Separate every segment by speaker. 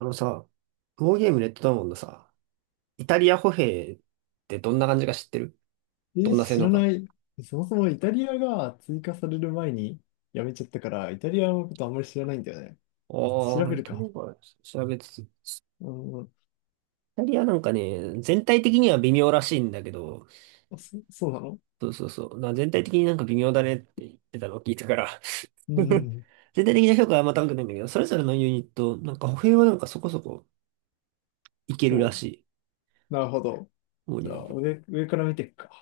Speaker 1: あのさ、ウォーゲームレッドダウンのさ、イタリア歩兵ってどんな感じか知ってる？ど
Speaker 2: え、
Speaker 1: んな性
Speaker 2: 知
Speaker 1: 能
Speaker 2: らな
Speaker 1: か。
Speaker 2: い。そもそもイタリアが追加される前にやめちゃったから、イタリアのことあんまり知らないんだよね。調
Speaker 1: ああ、
Speaker 2: べ
Speaker 1: イ
Speaker 2: る
Speaker 1: タリア
Speaker 2: か。
Speaker 1: か、調べつつ。イ
Speaker 2: うん、
Speaker 1: タリアなんかね、全体的には微妙らしいんだけど、
Speaker 2: あ、そうなの？
Speaker 1: そうそうそう、全体的になんか微妙だねって言ってたのを聞いたから。
Speaker 2: うんうん。
Speaker 1: 全体的な評価はあんま高くないんだけど、それぞれのユニット、なんか歩兵はなんかそこそこいけるら
Speaker 2: お、
Speaker 1: しい。
Speaker 2: なるほど。
Speaker 1: もう
Speaker 2: じ
Speaker 1: な
Speaker 2: ゃ
Speaker 1: ん
Speaker 2: あ、
Speaker 1: か
Speaker 2: 上から見ていくか。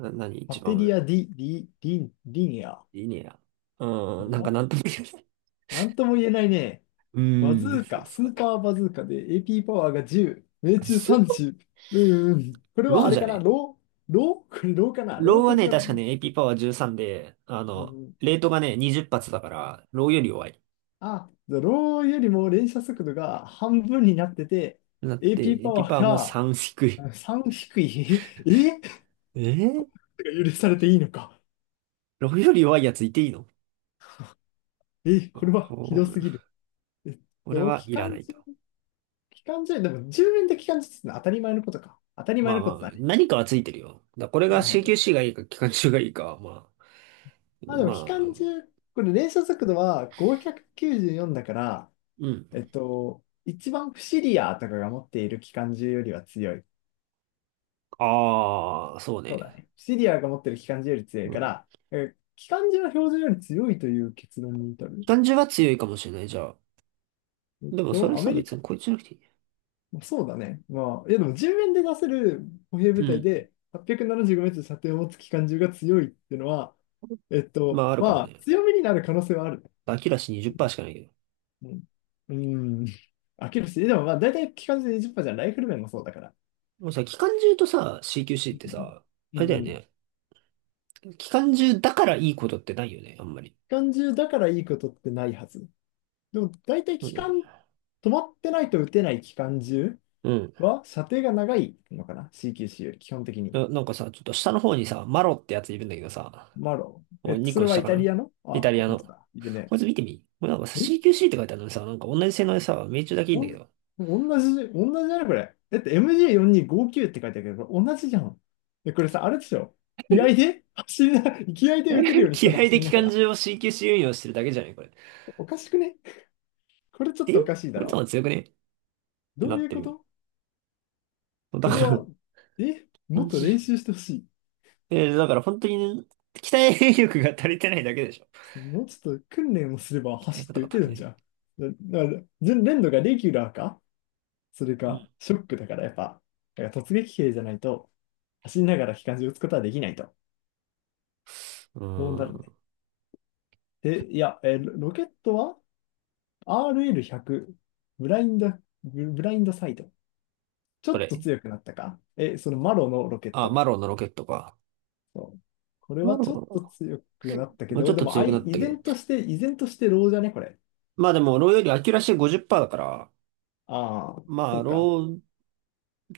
Speaker 1: 何
Speaker 2: パ
Speaker 1: 一番
Speaker 2: テ
Speaker 1: 上。
Speaker 2: リア・ディ、リニア。
Speaker 1: いいねや。
Speaker 2: こ
Speaker 1: うん、
Speaker 2: れ
Speaker 1: なんか
Speaker 2: は
Speaker 1: なんとも言えない。
Speaker 2: なんとも言えないね。
Speaker 1: う
Speaker 2: バズ
Speaker 1: ーん、
Speaker 2: ー
Speaker 1: そう
Speaker 2: カ、
Speaker 1: です
Speaker 2: ス
Speaker 1: かっ
Speaker 2: ー
Speaker 1: て。
Speaker 2: パーバズーカで AP パワーが10、命中
Speaker 1: ス
Speaker 2: 30。うんうん。これは
Speaker 1: ロー
Speaker 2: あれ
Speaker 1: じゃ
Speaker 2: かな、
Speaker 1: ね？
Speaker 2: ロー、これローかな、ロ
Speaker 1: ロー
Speaker 2: ー
Speaker 1: は
Speaker 2: と比
Speaker 1: ね、
Speaker 2: べて、
Speaker 1: 確かね、AP パワー13で、
Speaker 2: うん。
Speaker 1: レートがね、20発だから、ローより弱い。
Speaker 2: あ、ローよりも連射速度が半分になってて、
Speaker 1: なって、
Speaker 2: AP パ
Speaker 1: AP
Speaker 2: ワ
Speaker 1: パ
Speaker 2: ー
Speaker 1: ワーも
Speaker 2: が、
Speaker 1: 3低い。
Speaker 2: うん、3低い。え、
Speaker 1: えー、
Speaker 2: 許されていいのか。
Speaker 1: ローより弱いやついていいの？
Speaker 2: え、これはひ
Speaker 1: こ
Speaker 2: どす
Speaker 1: う、
Speaker 2: ぎる。えっ
Speaker 1: これ
Speaker 2: と、
Speaker 1: は
Speaker 2: 機
Speaker 1: いらな
Speaker 2: 関
Speaker 1: い
Speaker 2: 銃、
Speaker 1: と。
Speaker 2: 機関銃、でも10連で機関銃ってのは当たり前のことか。当たり
Speaker 1: ま
Speaker 2: 前
Speaker 1: あ
Speaker 2: の
Speaker 1: ま
Speaker 2: こと
Speaker 1: あ、
Speaker 2: だね。
Speaker 1: 何かはついてるよ。だこれ
Speaker 2: な
Speaker 1: が
Speaker 2: るほど。
Speaker 1: CQC がいいか、機関銃がいいかは、ま
Speaker 2: ま
Speaker 1: あ、
Speaker 2: あ、でも
Speaker 1: ま
Speaker 2: 機関銃、
Speaker 1: あ、
Speaker 2: これ連射速度は594だから、
Speaker 1: うん。
Speaker 2: 一番不思リアとかが持っている機関銃よりは強い。
Speaker 1: ああ、そう
Speaker 2: そうだ
Speaker 1: ね。
Speaker 2: ね。シリアが持ってる機関銃より強い
Speaker 1: う
Speaker 2: か
Speaker 1: ん。
Speaker 2: ら、機関銃は標準より強いという結論に至
Speaker 1: 機
Speaker 2: る。
Speaker 1: 関銃は強いかもしれない、じゃあ。でもそれ
Speaker 2: ア
Speaker 1: さ、
Speaker 2: メリ
Speaker 1: 別
Speaker 2: カ、
Speaker 1: にこいつじゃなくていいね？
Speaker 2: まあそうだね。まあ、いやでも人面で出せる歩兵
Speaker 1: う
Speaker 2: 部隊
Speaker 1: ん。
Speaker 2: で 875m 射程を持つ機関銃が強いっていうのは、
Speaker 1: まあ、あるかも
Speaker 2: まあ、
Speaker 1: ね。
Speaker 2: 強みになる可能性はある。
Speaker 1: アキラシ20%しかないけど。
Speaker 2: うん。うん。飽きるし、でもまあ、大体機関銃で20%じゅっパーセントじゃん、ライフル面もそうだから。
Speaker 1: もうさ、期間中とさ、CQC
Speaker 2: う
Speaker 1: って
Speaker 2: ん。
Speaker 1: さ、あ
Speaker 2: う
Speaker 1: れ
Speaker 2: ん
Speaker 1: だよ
Speaker 2: うん。機
Speaker 1: ね。期間中だからいいことってないよね、あんまり。
Speaker 2: 関銃だからいいことってないはず。でも、大体
Speaker 1: う
Speaker 2: 機
Speaker 1: ん。
Speaker 2: 関、止まってないと撃てない機関銃
Speaker 1: うん。
Speaker 2: は、射程が長いのかな？ CQC より基本的に。
Speaker 1: なんかさ、ちょっと下の方にさ、マロってやついるんだけどさ、
Speaker 2: マロ。
Speaker 1: もう2
Speaker 2: そ
Speaker 1: 個
Speaker 2: れは
Speaker 1: 下
Speaker 2: イ
Speaker 1: か
Speaker 2: タリ
Speaker 1: な？
Speaker 2: アの、あ
Speaker 1: イ
Speaker 2: あ、
Speaker 1: タリア
Speaker 2: 本
Speaker 1: の。
Speaker 2: 当だ。いるね。
Speaker 1: こいつ見てみ。もうなんかさ、
Speaker 2: え
Speaker 1: CQC って書いてあるのにさ、なんか同じ性能でさ、命中だけいいん
Speaker 2: お
Speaker 1: だけ
Speaker 2: ん、
Speaker 1: ど。
Speaker 2: 同じだね、これ。だって MJ4259 って書いてあるけど、これ同じじゃん。え、これさ、あれでしょ。気合で走りな、気合で打てるよう にし
Speaker 1: 気
Speaker 2: たら
Speaker 1: 合
Speaker 2: 走
Speaker 1: で
Speaker 2: り
Speaker 1: 期
Speaker 2: なが
Speaker 1: 間
Speaker 2: ら。
Speaker 1: 中を CQC 運用してるだけじゃないこれ？
Speaker 2: おかしくね？これちょっ
Speaker 1: え
Speaker 2: とおかしいだ
Speaker 1: こいつの
Speaker 2: ろ
Speaker 1: 方が強くね？っ
Speaker 2: う。
Speaker 1: て
Speaker 2: ど
Speaker 1: な
Speaker 2: う
Speaker 1: っ
Speaker 2: いう
Speaker 1: て
Speaker 2: こ
Speaker 1: る
Speaker 2: と？
Speaker 1: よ。だ
Speaker 2: それ
Speaker 1: から、
Speaker 2: は、も
Speaker 1: 感
Speaker 2: っと
Speaker 1: じ。
Speaker 2: 練習してほし
Speaker 1: だから本当にね、鍛え力が足りてないだけでしょ。
Speaker 2: い。もうちょっと訓練をすれば
Speaker 1: 鍛え
Speaker 2: 走っ
Speaker 1: 方
Speaker 2: て
Speaker 1: が
Speaker 2: 打て
Speaker 1: 足
Speaker 2: る
Speaker 1: り
Speaker 2: ん
Speaker 1: ない。
Speaker 2: じゃん。だから、レンドがレギュラーか？それ
Speaker 1: う
Speaker 2: か、
Speaker 1: ん。
Speaker 2: ショックだからやっぱ、だから突撃兵じゃないと、走りながら機関銃撃つことはできないと。
Speaker 1: う
Speaker 2: そうな
Speaker 1: ー
Speaker 2: るね。
Speaker 1: ん。
Speaker 2: で、いや、ロケットは RL100、ブラインド、ブラインドサイド。ちょ
Speaker 1: こ
Speaker 2: っと
Speaker 1: れ。
Speaker 2: 強くなったか？そのマロのロケッ
Speaker 1: あ、
Speaker 2: ト。
Speaker 1: マロンのロケットか。
Speaker 2: そう、これ
Speaker 1: マ
Speaker 2: は
Speaker 1: ロ
Speaker 2: ちょっと
Speaker 1: ン。
Speaker 2: 強くなったけ
Speaker 1: まあ、ちょ
Speaker 2: ど、
Speaker 1: っ
Speaker 2: で
Speaker 1: と
Speaker 2: も、
Speaker 1: 強くなった
Speaker 2: 依
Speaker 1: けど。
Speaker 2: 然として、依然としてローじゃね、これ。
Speaker 1: まあでも、ローよりアキュラシー50%だから、
Speaker 2: ああ、
Speaker 1: ま
Speaker 2: そ
Speaker 1: あ、
Speaker 2: うか。
Speaker 1: ロー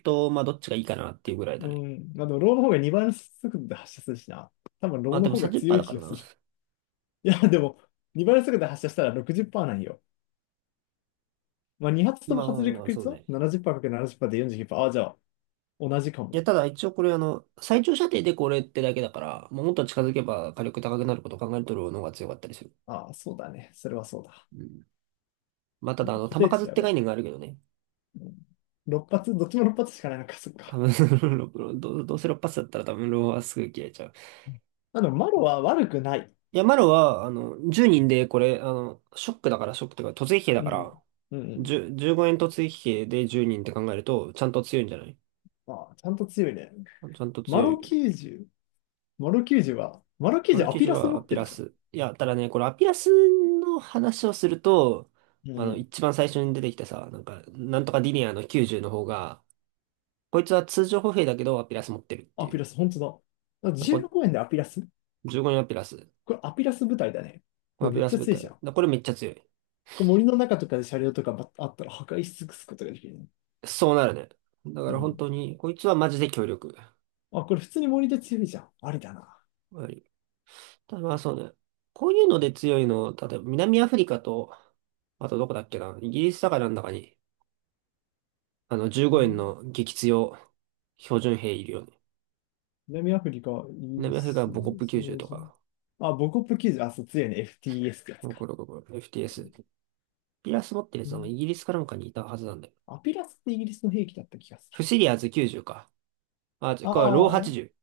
Speaker 1: と、まあ、どっちがいいかなっていうぐらい
Speaker 2: う
Speaker 1: だね。
Speaker 2: ん。まあ、でもローの方が2倍の速度で発射するしな。多分ロ
Speaker 1: まあ
Speaker 2: ー
Speaker 1: で
Speaker 2: の
Speaker 1: も
Speaker 2: 方が強い
Speaker 1: 30%
Speaker 2: 気
Speaker 1: だか
Speaker 2: が
Speaker 1: ら
Speaker 2: す
Speaker 1: な。
Speaker 2: る。いや、でも、2倍速度で発射したら60%なんよ。まあ、2発と
Speaker 1: ま
Speaker 2: も
Speaker 1: あまあ
Speaker 2: 外れる
Speaker 1: まあ、
Speaker 2: 確
Speaker 1: そう
Speaker 2: 率は
Speaker 1: ね。
Speaker 2: 70%×70% で49%。ああ、じゃあ、同じか
Speaker 1: い
Speaker 2: も。
Speaker 1: や、ただ一応これ最長射程でこれってだけだから、もうもっと近づけば火力高くなることを考えるとローの方が強かったりする。
Speaker 2: ああ、そうだね。それはそうだ。
Speaker 1: うん。まあただ
Speaker 2: 固
Speaker 1: 弾
Speaker 2: 定値
Speaker 1: 数っ
Speaker 2: で上
Speaker 1: て
Speaker 2: がる。
Speaker 1: 概念があるけどね。
Speaker 2: 6発、どっちも6発しかないのか、そっ
Speaker 1: 多
Speaker 2: か。
Speaker 1: 分 どうせ6発だったら多分ローはすぐ消えちゃう。
Speaker 2: マロは悪くない。
Speaker 1: いや、マロは、10人で、これ、ショックだから、ショックというか、突撃兵だ
Speaker 2: う
Speaker 1: か
Speaker 2: ん。
Speaker 1: ら、
Speaker 2: うんうん。
Speaker 1: 10、15円突撃兵で10人って考えると、ちゃんと強いんじゃない？
Speaker 2: ああ、ちゃんと強いね。
Speaker 1: ちゃんと
Speaker 2: マ
Speaker 1: 強
Speaker 2: ロ
Speaker 1: い。
Speaker 2: 90。マロ90は、マロ
Speaker 1: マル
Speaker 2: 90ア
Speaker 1: キ
Speaker 2: ピ
Speaker 1: ジュ
Speaker 2: ラス
Speaker 1: は
Speaker 2: 持
Speaker 1: ア
Speaker 2: っ
Speaker 1: ピ
Speaker 2: てる
Speaker 1: ラ
Speaker 2: じゃん。
Speaker 1: ス。いや、ただね、これアピラスの話をすると、
Speaker 2: うんうん。
Speaker 1: 一番最初に出てきたさ、なんか、なんとかディニアの90の方が、こいつは通常歩兵だけど、アピラス持ってるって
Speaker 2: ア
Speaker 1: い
Speaker 2: ピ
Speaker 1: う。
Speaker 2: ラス、本当だ。だか
Speaker 1: だこ
Speaker 2: 15円でアピラス。
Speaker 1: 15円アピラス。
Speaker 2: これアピラス部隊だね。
Speaker 1: こ
Speaker 2: こ
Speaker 1: れア
Speaker 2: れ
Speaker 1: ピ
Speaker 2: めっ
Speaker 1: ラス
Speaker 2: ちゃ
Speaker 1: 部
Speaker 2: 強いじゃ
Speaker 1: 隊。
Speaker 2: ん。
Speaker 1: だこれめっちゃ強い。
Speaker 2: 森の中とかで車両とかばあったら破壊し尽くすことができるね。
Speaker 1: そうなるね。だか
Speaker 2: う
Speaker 1: ら本
Speaker 2: ん。
Speaker 1: 当に、こいつはマジで強力。
Speaker 2: あ、これ普通に森で強いじゃん。ありだな。
Speaker 1: ただまあそうね。こういうので強いの、例えば南アフリカと、あとどこだっけな、イギリスだからなんだかに、あの15
Speaker 2: う
Speaker 1: 円
Speaker 2: ん。
Speaker 1: の激強標準兵いるよね。
Speaker 2: 南アフリカ、イギリ
Speaker 1: 南アフリカ
Speaker 2: ス、
Speaker 1: はボコップ
Speaker 2: そ
Speaker 1: 90
Speaker 2: う
Speaker 1: と
Speaker 2: じゃん。
Speaker 1: か、
Speaker 2: あ、ボコップ90、あ、そう、強いね。FTS ってやつ
Speaker 1: ゴロ
Speaker 2: か。
Speaker 1: ゴロゴロエフティ FTS。ピラス持ってる
Speaker 2: う
Speaker 1: やつは
Speaker 2: ん。
Speaker 1: イギリスかなんかにいたはずなんだよ。
Speaker 2: アピラスってイギリスの兵器だった気がする。
Speaker 1: フシリアーズ90か。あ、違うこれはロー
Speaker 2: あ
Speaker 1: 80。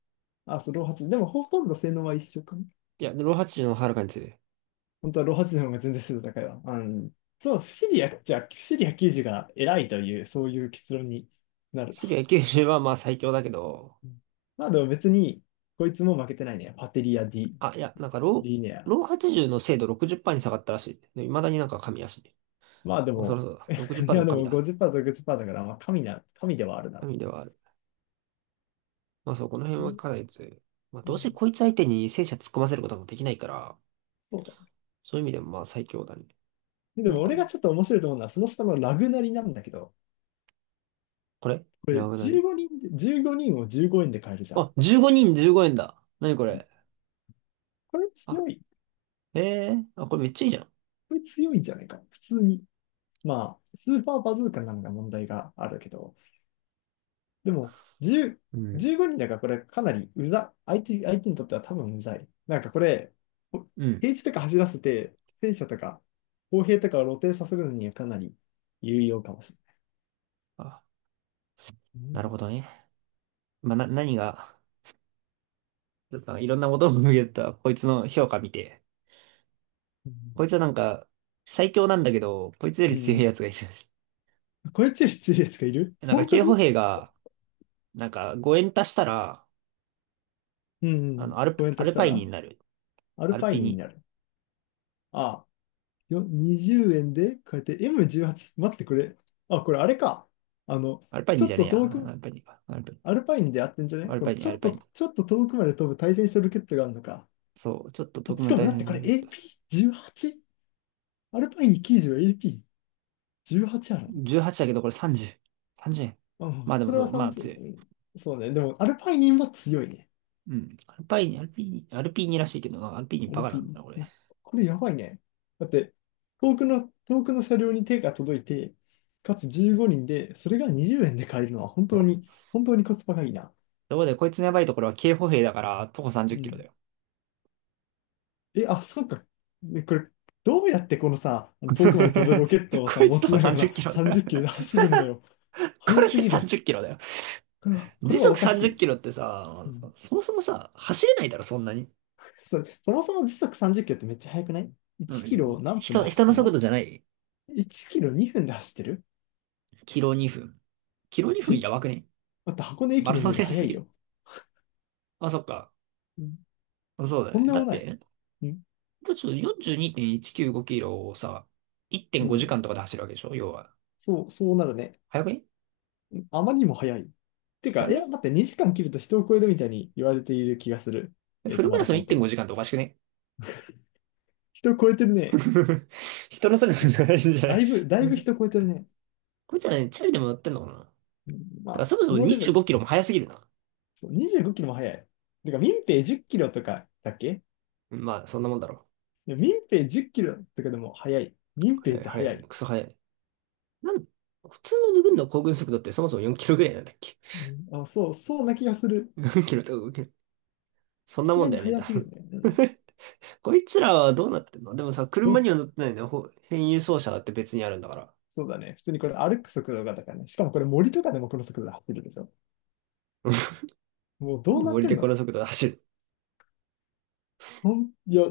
Speaker 2: あ、あ、そう、ロー8。でもほとんど性能は一緒かな。
Speaker 1: いや、ロー80の方がはるかに強い。フ
Speaker 2: 本当はローハチの方が全然精度高いわ。うん。そう、シリア、じゃあ、シリア90が偉いという、そういう結論になる。
Speaker 1: シリア90はまあ最強だけど、
Speaker 2: うん。まあでも別に、こいつも負けてないね。パテリア・ディ・
Speaker 1: あ、いや、なんかロー、
Speaker 2: リネア。
Speaker 1: ロー80の精度60%に下がったらしい。で、未だになんか神らしい。
Speaker 2: まあで
Speaker 1: まあそろ
Speaker 2: も、
Speaker 1: そろだ。
Speaker 2: いやで
Speaker 1: 60%でも神
Speaker 2: も
Speaker 1: だ。
Speaker 2: 50%、60%だから、まあ神な、神ではあるな。
Speaker 1: 神ではある。まあそう、この辺
Speaker 2: う
Speaker 1: は
Speaker 2: ん。
Speaker 1: かなり強い。まあ
Speaker 2: う
Speaker 1: どうせ
Speaker 2: ん。
Speaker 1: こいつ相手に戦車突っ込ませることもできないから、
Speaker 2: そう
Speaker 1: そういう意味でもまあ最強だね。
Speaker 2: だ。でも
Speaker 1: 多
Speaker 2: 俺が
Speaker 1: 分、
Speaker 2: ちょっと面白いと思うのは、その下のラグナリなんだけど、
Speaker 1: これ
Speaker 2: こ
Speaker 1: ラ
Speaker 2: れ
Speaker 1: グナ
Speaker 2: 15
Speaker 1: リ。
Speaker 2: 人で、15人を15円で買えるじゃん。
Speaker 1: あ、15人15円だ。なにこれ。
Speaker 2: これ
Speaker 1: あ、
Speaker 2: 強い。
Speaker 1: え、え、あ、これめっちゃいいじゃん。
Speaker 2: これ強いんじゃないか。普通に。まあ、スーパーバズーカなのが問題があるけど、でも、10、
Speaker 1: うん。
Speaker 2: 15人だからこれかなり相手にとっては多分うざい。なんかこれ、
Speaker 1: うん。
Speaker 2: 平地とか走らせて、戦車とか、砲兵とかを露呈させるのにはかなり有用かもし
Speaker 1: あ、
Speaker 2: れない。
Speaker 1: なるほどね。まあな、何が、ちょっといろんなことを見ると、こいつの評価見て。
Speaker 2: うん。
Speaker 1: こいつはなんか、最強なんだけど、こいつよ
Speaker 2: う
Speaker 1: り強い
Speaker 2: ん
Speaker 1: やつがいるらしい。
Speaker 2: うん、これ強いつより強いやつがいる、
Speaker 1: なんか、
Speaker 2: 本当
Speaker 1: 警歩
Speaker 2: に。
Speaker 1: 兵が、なんか5円足したら、
Speaker 2: うんうん。コメン
Speaker 1: ア
Speaker 2: トし
Speaker 1: ル
Speaker 2: た
Speaker 1: パイニ
Speaker 2: ら、
Speaker 1: になる。
Speaker 2: ア
Speaker 1: ア
Speaker 2: ル
Speaker 1: ル
Speaker 2: パイ
Speaker 1: ピ
Speaker 2: ニーに
Speaker 1: ニ。
Speaker 2: なる。ああ、20円で、こうやって M18。待って、これ。あ、これあれか。あの、
Speaker 1: アルパイ
Speaker 2: ち
Speaker 1: ニ
Speaker 2: ょ
Speaker 1: じ
Speaker 2: っ
Speaker 1: ゃねえ
Speaker 2: と
Speaker 1: や。
Speaker 2: 遠
Speaker 1: ア
Speaker 2: く、
Speaker 1: ルパイニか。アルパイニ。
Speaker 2: アルパイニーでやってんじゃな
Speaker 1: ア
Speaker 2: い？
Speaker 1: ル
Speaker 2: この、
Speaker 1: パイニ、
Speaker 2: ち
Speaker 1: ア
Speaker 2: ょ
Speaker 1: ル
Speaker 2: っ
Speaker 1: パイニ。
Speaker 2: と、ちょっと遠くまで飛ぶ対戦車ロケットがあるのか。
Speaker 1: そう、ちょっと特
Speaker 2: あ、し
Speaker 1: 務
Speaker 2: かも、
Speaker 1: 対
Speaker 2: だっ
Speaker 1: 戦
Speaker 2: て
Speaker 1: し
Speaker 2: こ
Speaker 1: な
Speaker 2: れ
Speaker 1: きゃいけない。
Speaker 2: AP18？ アルパイニー90は AP18 あるの？
Speaker 1: 18だけどこれ30。30円。
Speaker 2: まあ、
Speaker 1: まあでもそ
Speaker 2: 黒
Speaker 1: う、
Speaker 2: 田さ
Speaker 1: ま
Speaker 2: ん
Speaker 1: あ
Speaker 2: ですよね。
Speaker 1: 強い。
Speaker 2: うん。そうね。でも、アルパイニンは強いね。
Speaker 1: うん。アルパイニ、アルピーニ、アルピーニらしいけどな、アルピーニ
Speaker 2: ア
Speaker 1: バ
Speaker 2: ル
Speaker 1: カ
Speaker 2: ピ
Speaker 1: な
Speaker 2: ー
Speaker 1: んだ
Speaker 2: ニ。
Speaker 1: な、こ
Speaker 2: う
Speaker 1: れ。
Speaker 2: ん。これやばいね。だって、遠くの車両に手が届いて、かつ15人で、それが20円で買えるのは本
Speaker 1: そ
Speaker 2: 当
Speaker 1: う。
Speaker 2: に、本当にコスパがいいな。
Speaker 1: ところで、こいつのやばいところは警歩兵だから、徒歩30
Speaker 2: う
Speaker 1: キロだ
Speaker 2: ん。
Speaker 1: よ。
Speaker 2: え、あ、そうか。で、これ、どうやってこのさ、遠くまで飛ぶ ロケットをさ、
Speaker 1: こいつ
Speaker 2: 持
Speaker 1: 徒
Speaker 2: ち
Speaker 1: 歩
Speaker 2: なが
Speaker 1: 30キ
Speaker 2: ら
Speaker 1: ロだ
Speaker 2: 30
Speaker 1: よ。
Speaker 2: キロで走るんだよ。
Speaker 1: こ
Speaker 2: 速
Speaker 1: れ
Speaker 2: す
Speaker 1: で
Speaker 2: ぎる。
Speaker 1: 30キロだよ。
Speaker 2: これは、これ
Speaker 1: 時
Speaker 2: はお
Speaker 1: 速
Speaker 2: かし
Speaker 1: 30キ
Speaker 2: い。
Speaker 1: ロってさ、
Speaker 2: うん、
Speaker 1: そもそもさ、走れないだろ、そんなに。
Speaker 2: そもそも時速30キロってめっちゃ速くない？
Speaker 1: う
Speaker 2: 1 キロ
Speaker 1: ん。
Speaker 2: を何分で
Speaker 1: 人、
Speaker 2: 走っ
Speaker 1: 人の
Speaker 2: てん
Speaker 1: 速
Speaker 2: だ？
Speaker 1: 度じゃない。
Speaker 2: 1キロ2分で走ってる？
Speaker 1: キロ2分。キロ2
Speaker 2: え
Speaker 1: 分やばくね？
Speaker 2: だって箱根
Speaker 1: マ
Speaker 2: 駅
Speaker 1: ラ
Speaker 2: 伝
Speaker 1: ソン
Speaker 2: より
Speaker 1: 選手
Speaker 2: 速
Speaker 1: す
Speaker 2: い
Speaker 1: ぎる。
Speaker 2: よ。
Speaker 1: あ、そっか。
Speaker 2: うん。
Speaker 1: そうだ
Speaker 2: とん
Speaker 1: ね。
Speaker 2: で
Speaker 1: だ
Speaker 2: も
Speaker 1: っ
Speaker 2: な
Speaker 1: て、
Speaker 2: い。
Speaker 1: だって
Speaker 2: うん。
Speaker 1: ちょっと42.195キロをさ、1.5
Speaker 2: う
Speaker 1: 時
Speaker 2: ん。
Speaker 1: 間とかで走るわけでしょ要は。
Speaker 2: そうなるね。
Speaker 1: 早くね？
Speaker 2: うん。あまりにも速い。て
Speaker 1: 早
Speaker 2: か、い
Speaker 1: く
Speaker 2: や、
Speaker 1: ね？
Speaker 2: 待って、2時間切ると人を超えるみたいに言われている気がする。
Speaker 1: フルマ
Speaker 2: マ
Speaker 1: ラ
Speaker 2: ラ
Speaker 1: ソン
Speaker 2: ソンっ
Speaker 1: 1.5
Speaker 2: て。
Speaker 1: 時間っておかしくね？
Speaker 2: 人を超えてるね。
Speaker 1: 人のそれぞれじゃないんじゃな
Speaker 2: だ
Speaker 1: い？
Speaker 2: いぶ、だいぶ 人を超えてるね。
Speaker 1: こいつらね、チャリでも乗ってんのかな？だか
Speaker 2: うん、ま
Speaker 1: ら
Speaker 2: あ、
Speaker 1: そもそ
Speaker 2: そ
Speaker 1: も
Speaker 2: のレベ
Speaker 1: 25
Speaker 2: ル。
Speaker 1: キロも速すぎるな。
Speaker 2: そう、25キロも速い。てか、民兵10キロとかだっけ？
Speaker 1: まあ、そんなもんだろ
Speaker 2: で、民兵10キロとかでも速い。民
Speaker 1: う。
Speaker 2: 兵
Speaker 1: は
Speaker 2: っ
Speaker 1: い、
Speaker 2: て速
Speaker 1: はい、
Speaker 2: い。
Speaker 1: クソ速い。なん、普通の軍の行軍速度ってそもそも4キロぐらいなんだっけ？
Speaker 2: うん、あ、そう、そうな気がする。
Speaker 1: 4 キロとか5キロ。そ
Speaker 2: さ
Speaker 1: んな
Speaker 2: す
Speaker 1: も
Speaker 2: が
Speaker 1: ん
Speaker 2: に
Speaker 1: だよね。
Speaker 2: 速すぎるね。うん。
Speaker 1: こいつらはどうなってんの？でもさ、車に
Speaker 2: ど、
Speaker 1: は乗ってないのよ。ほ変輸送車だって別にあるんだから。
Speaker 2: そうだね。普通にこれ歩く速度がだからね。しかもこれ森とかでもこの速度で走るでしょ。もう
Speaker 1: なん
Speaker 2: どう
Speaker 1: で
Speaker 2: なっ
Speaker 1: 森
Speaker 2: てん
Speaker 1: でこの
Speaker 2: の？
Speaker 1: 速度で走る？
Speaker 2: いや、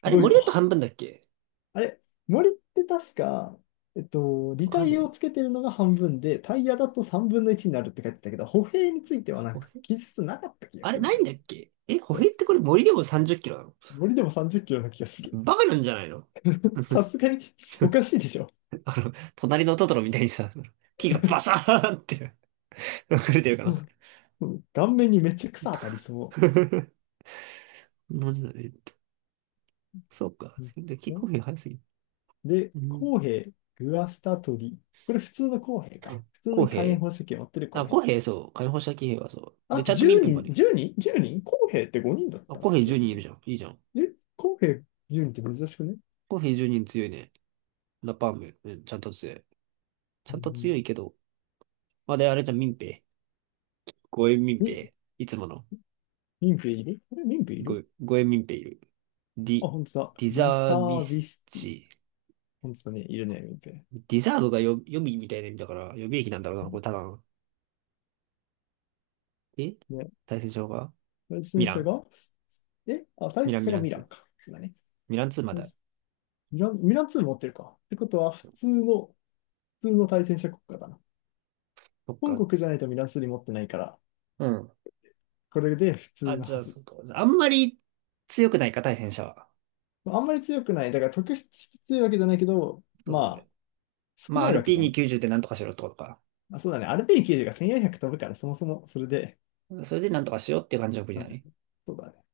Speaker 1: あ
Speaker 2: す
Speaker 1: れ、
Speaker 2: ごい
Speaker 1: 森
Speaker 2: わ。
Speaker 1: だと半分だっけ？
Speaker 2: あれ、森って確か、えっと、
Speaker 1: なん
Speaker 2: 履
Speaker 1: かある
Speaker 2: 帯
Speaker 1: よ
Speaker 2: を
Speaker 1: ね。
Speaker 2: つけてるのが半分で、タイヤだと3分の1になるって書いてたけど、歩兵についてはな
Speaker 1: 歩
Speaker 2: んか
Speaker 1: 兵
Speaker 2: 記述なかった気が
Speaker 1: あれ、
Speaker 2: するん
Speaker 1: な
Speaker 2: だ
Speaker 1: いん
Speaker 2: よ
Speaker 1: だ
Speaker 2: ね。
Speaker 1: っけ？歩
Speaker 2: そ
Speaker 1: 兵っ
Speaker 2: う、
Speaker 1: てこれ森でも30キロなの？
Speaker 2: 森でも30キロな気がする。
Speaker 1: バカなんじゃないの？
Speaker 2: さすがにおかしいでしょ。
Speaker 1: 隣のトトロみたいにさ、木がバサーンって 溢れてるか
Speaker 2: う
Speaker 1: な。
Speaker 2: ん。うん、顔面にめっちゃ草当たりそ
Speaker 1: なんでだねって。そうか。
Speaker 2: う。
Speaker 1: で、木
Speaker 2: う
Speaker 1: 歩
Speaker 2: ん。
Speaker 1: 兵早すぎる。
Speaker 2: で、
Speaker 1: うん。
Speaker 2: 公平、グアスタトリ。これ普通の公平か。普通
Speaker 1: 公
Speaker 2: の火炎
Speaker 1: 兵？
Speaker 2: 放射器を持ってる公
Speaker 1: あ、
Speaker 2: 平。
Speaker 1: 公兵そう。解放した騎兵はそう。
Speaker 2: あ
Speaker 1: で、ち
Speaker 2: と
Speaker 1: ゃんと民
Speaker 2: 10
Speaker 1: 兵ま
Speaker 2: 人、
Speaker 1: で。
Speaker 2: 10人？ 10 人公平って5人だっ
Speaker 1: あ、
Speaker 2: た
Speaker 1: 公平
Speaker 2: 気が
Speaker 1: 10
Speaker 2: す
Speaker 1: 人
Speaker 2: る
Speaker 1: い
Speaker 2: ね。
Speaker 1: るじゃん。いいじゃん。
Speaker 2: え、公平10人って珍しくね？
Speaker 1: コーヒー1に人強いね。ラパーム、うん、ちゃんと強い。ち
Speaker 2: う
Speaker 1: ゃんと強
Speaker 2: ん、
Speaker 1: いけど。まあ、あれじゃん、民兵。ゴエ民
Speaker 2: み、え
Speaker 1: 兵。いつもの。
Speaker 2: 民兵いる？これ民兵いる？
Speaker 1: ゴエ民兵いる。デ
Speaker 2: あ、
Speaker 1: ィ、
Speaker 2: 本当だ。
Speaker 1: ディ
Speaker 2: リ
Speaker 1: ザ
Speaker 2: サ
Speaker 1: ービ
Speaker 2: ービ
Speaker 1: ス
Speaker 2: スティ。
Speaker 1: チ。
Speaker 2: 本当だね。いるね、民兵。
Speaker 1: ディザーブがよ予備みたいな意味だから、予備役なんだろうな、これただの。え
Speaker 2: ね、
Speaker 1: 対戦場が
Speaker 2: 対
Speaker 1: ミ
Speaker 2: 戦
Speaker 1: ラ
Speaker 2: 者
Speaker 1: ン。
Speaker 2: が、え、あ、対
Speaker 1: ミ
Speaker 2: 戦
Speaker 1: ラン、
Speaker 2: 者
Speaker 1: ミ
Speaker 2: が
Speaker 1: ラン
Speaker 2: ミラ
Speaker 1: ツー
Speaker 2: ンか。そうだね。
Speaker 1: ミランツーまだ。
Speaker 2: ミラン2持ってるか。ってことは、普通の、対戦者国家だな。
Speaker 1: そっ
Speaker 2: 本
Speaker 1: か。
Speaker 2: 国じゃないとミランスリ持ってないから、
Speaker 1: うん。
Speaker 2: これで普通
Speaker 1: あ、
Speaker 2: の
Speaker 1: じゃ
Speaker 2: は
Speaker 1: あ、
Speaker 2: ず。
Speaker 1: そっか。あんまり強くないか、対戦者は。
Speaker 2: あんまり強くない。だから特筆して強いわけじゃないけど、
Speaker 1: そうだ
Speaker 2: ま
Speaker 1: ね。
Speaker 2: あ、少
Speaker 1: まあ、
Speaker 2: な
Speaker 1: ア
Speaker 2: いわ
Speaker 1: ル
Speaker 2: け
Speaker 1: ピー
Speaker 2: じゃ
Speaker 1: ニ
Speaker 2: ん。
Speaker 1: 90でなんとかしろってことか。
Speaker 2: あ、そうだね。アルペン90が1400飛ぶから、そもそもそれで、
Speaker 1: それでなんとかしようっていう感じの国
Speaker 2: なん
Speaker 1: だ
Speaker 2: だ。
Speaker 1: ね。
Speaker 2: そうだね。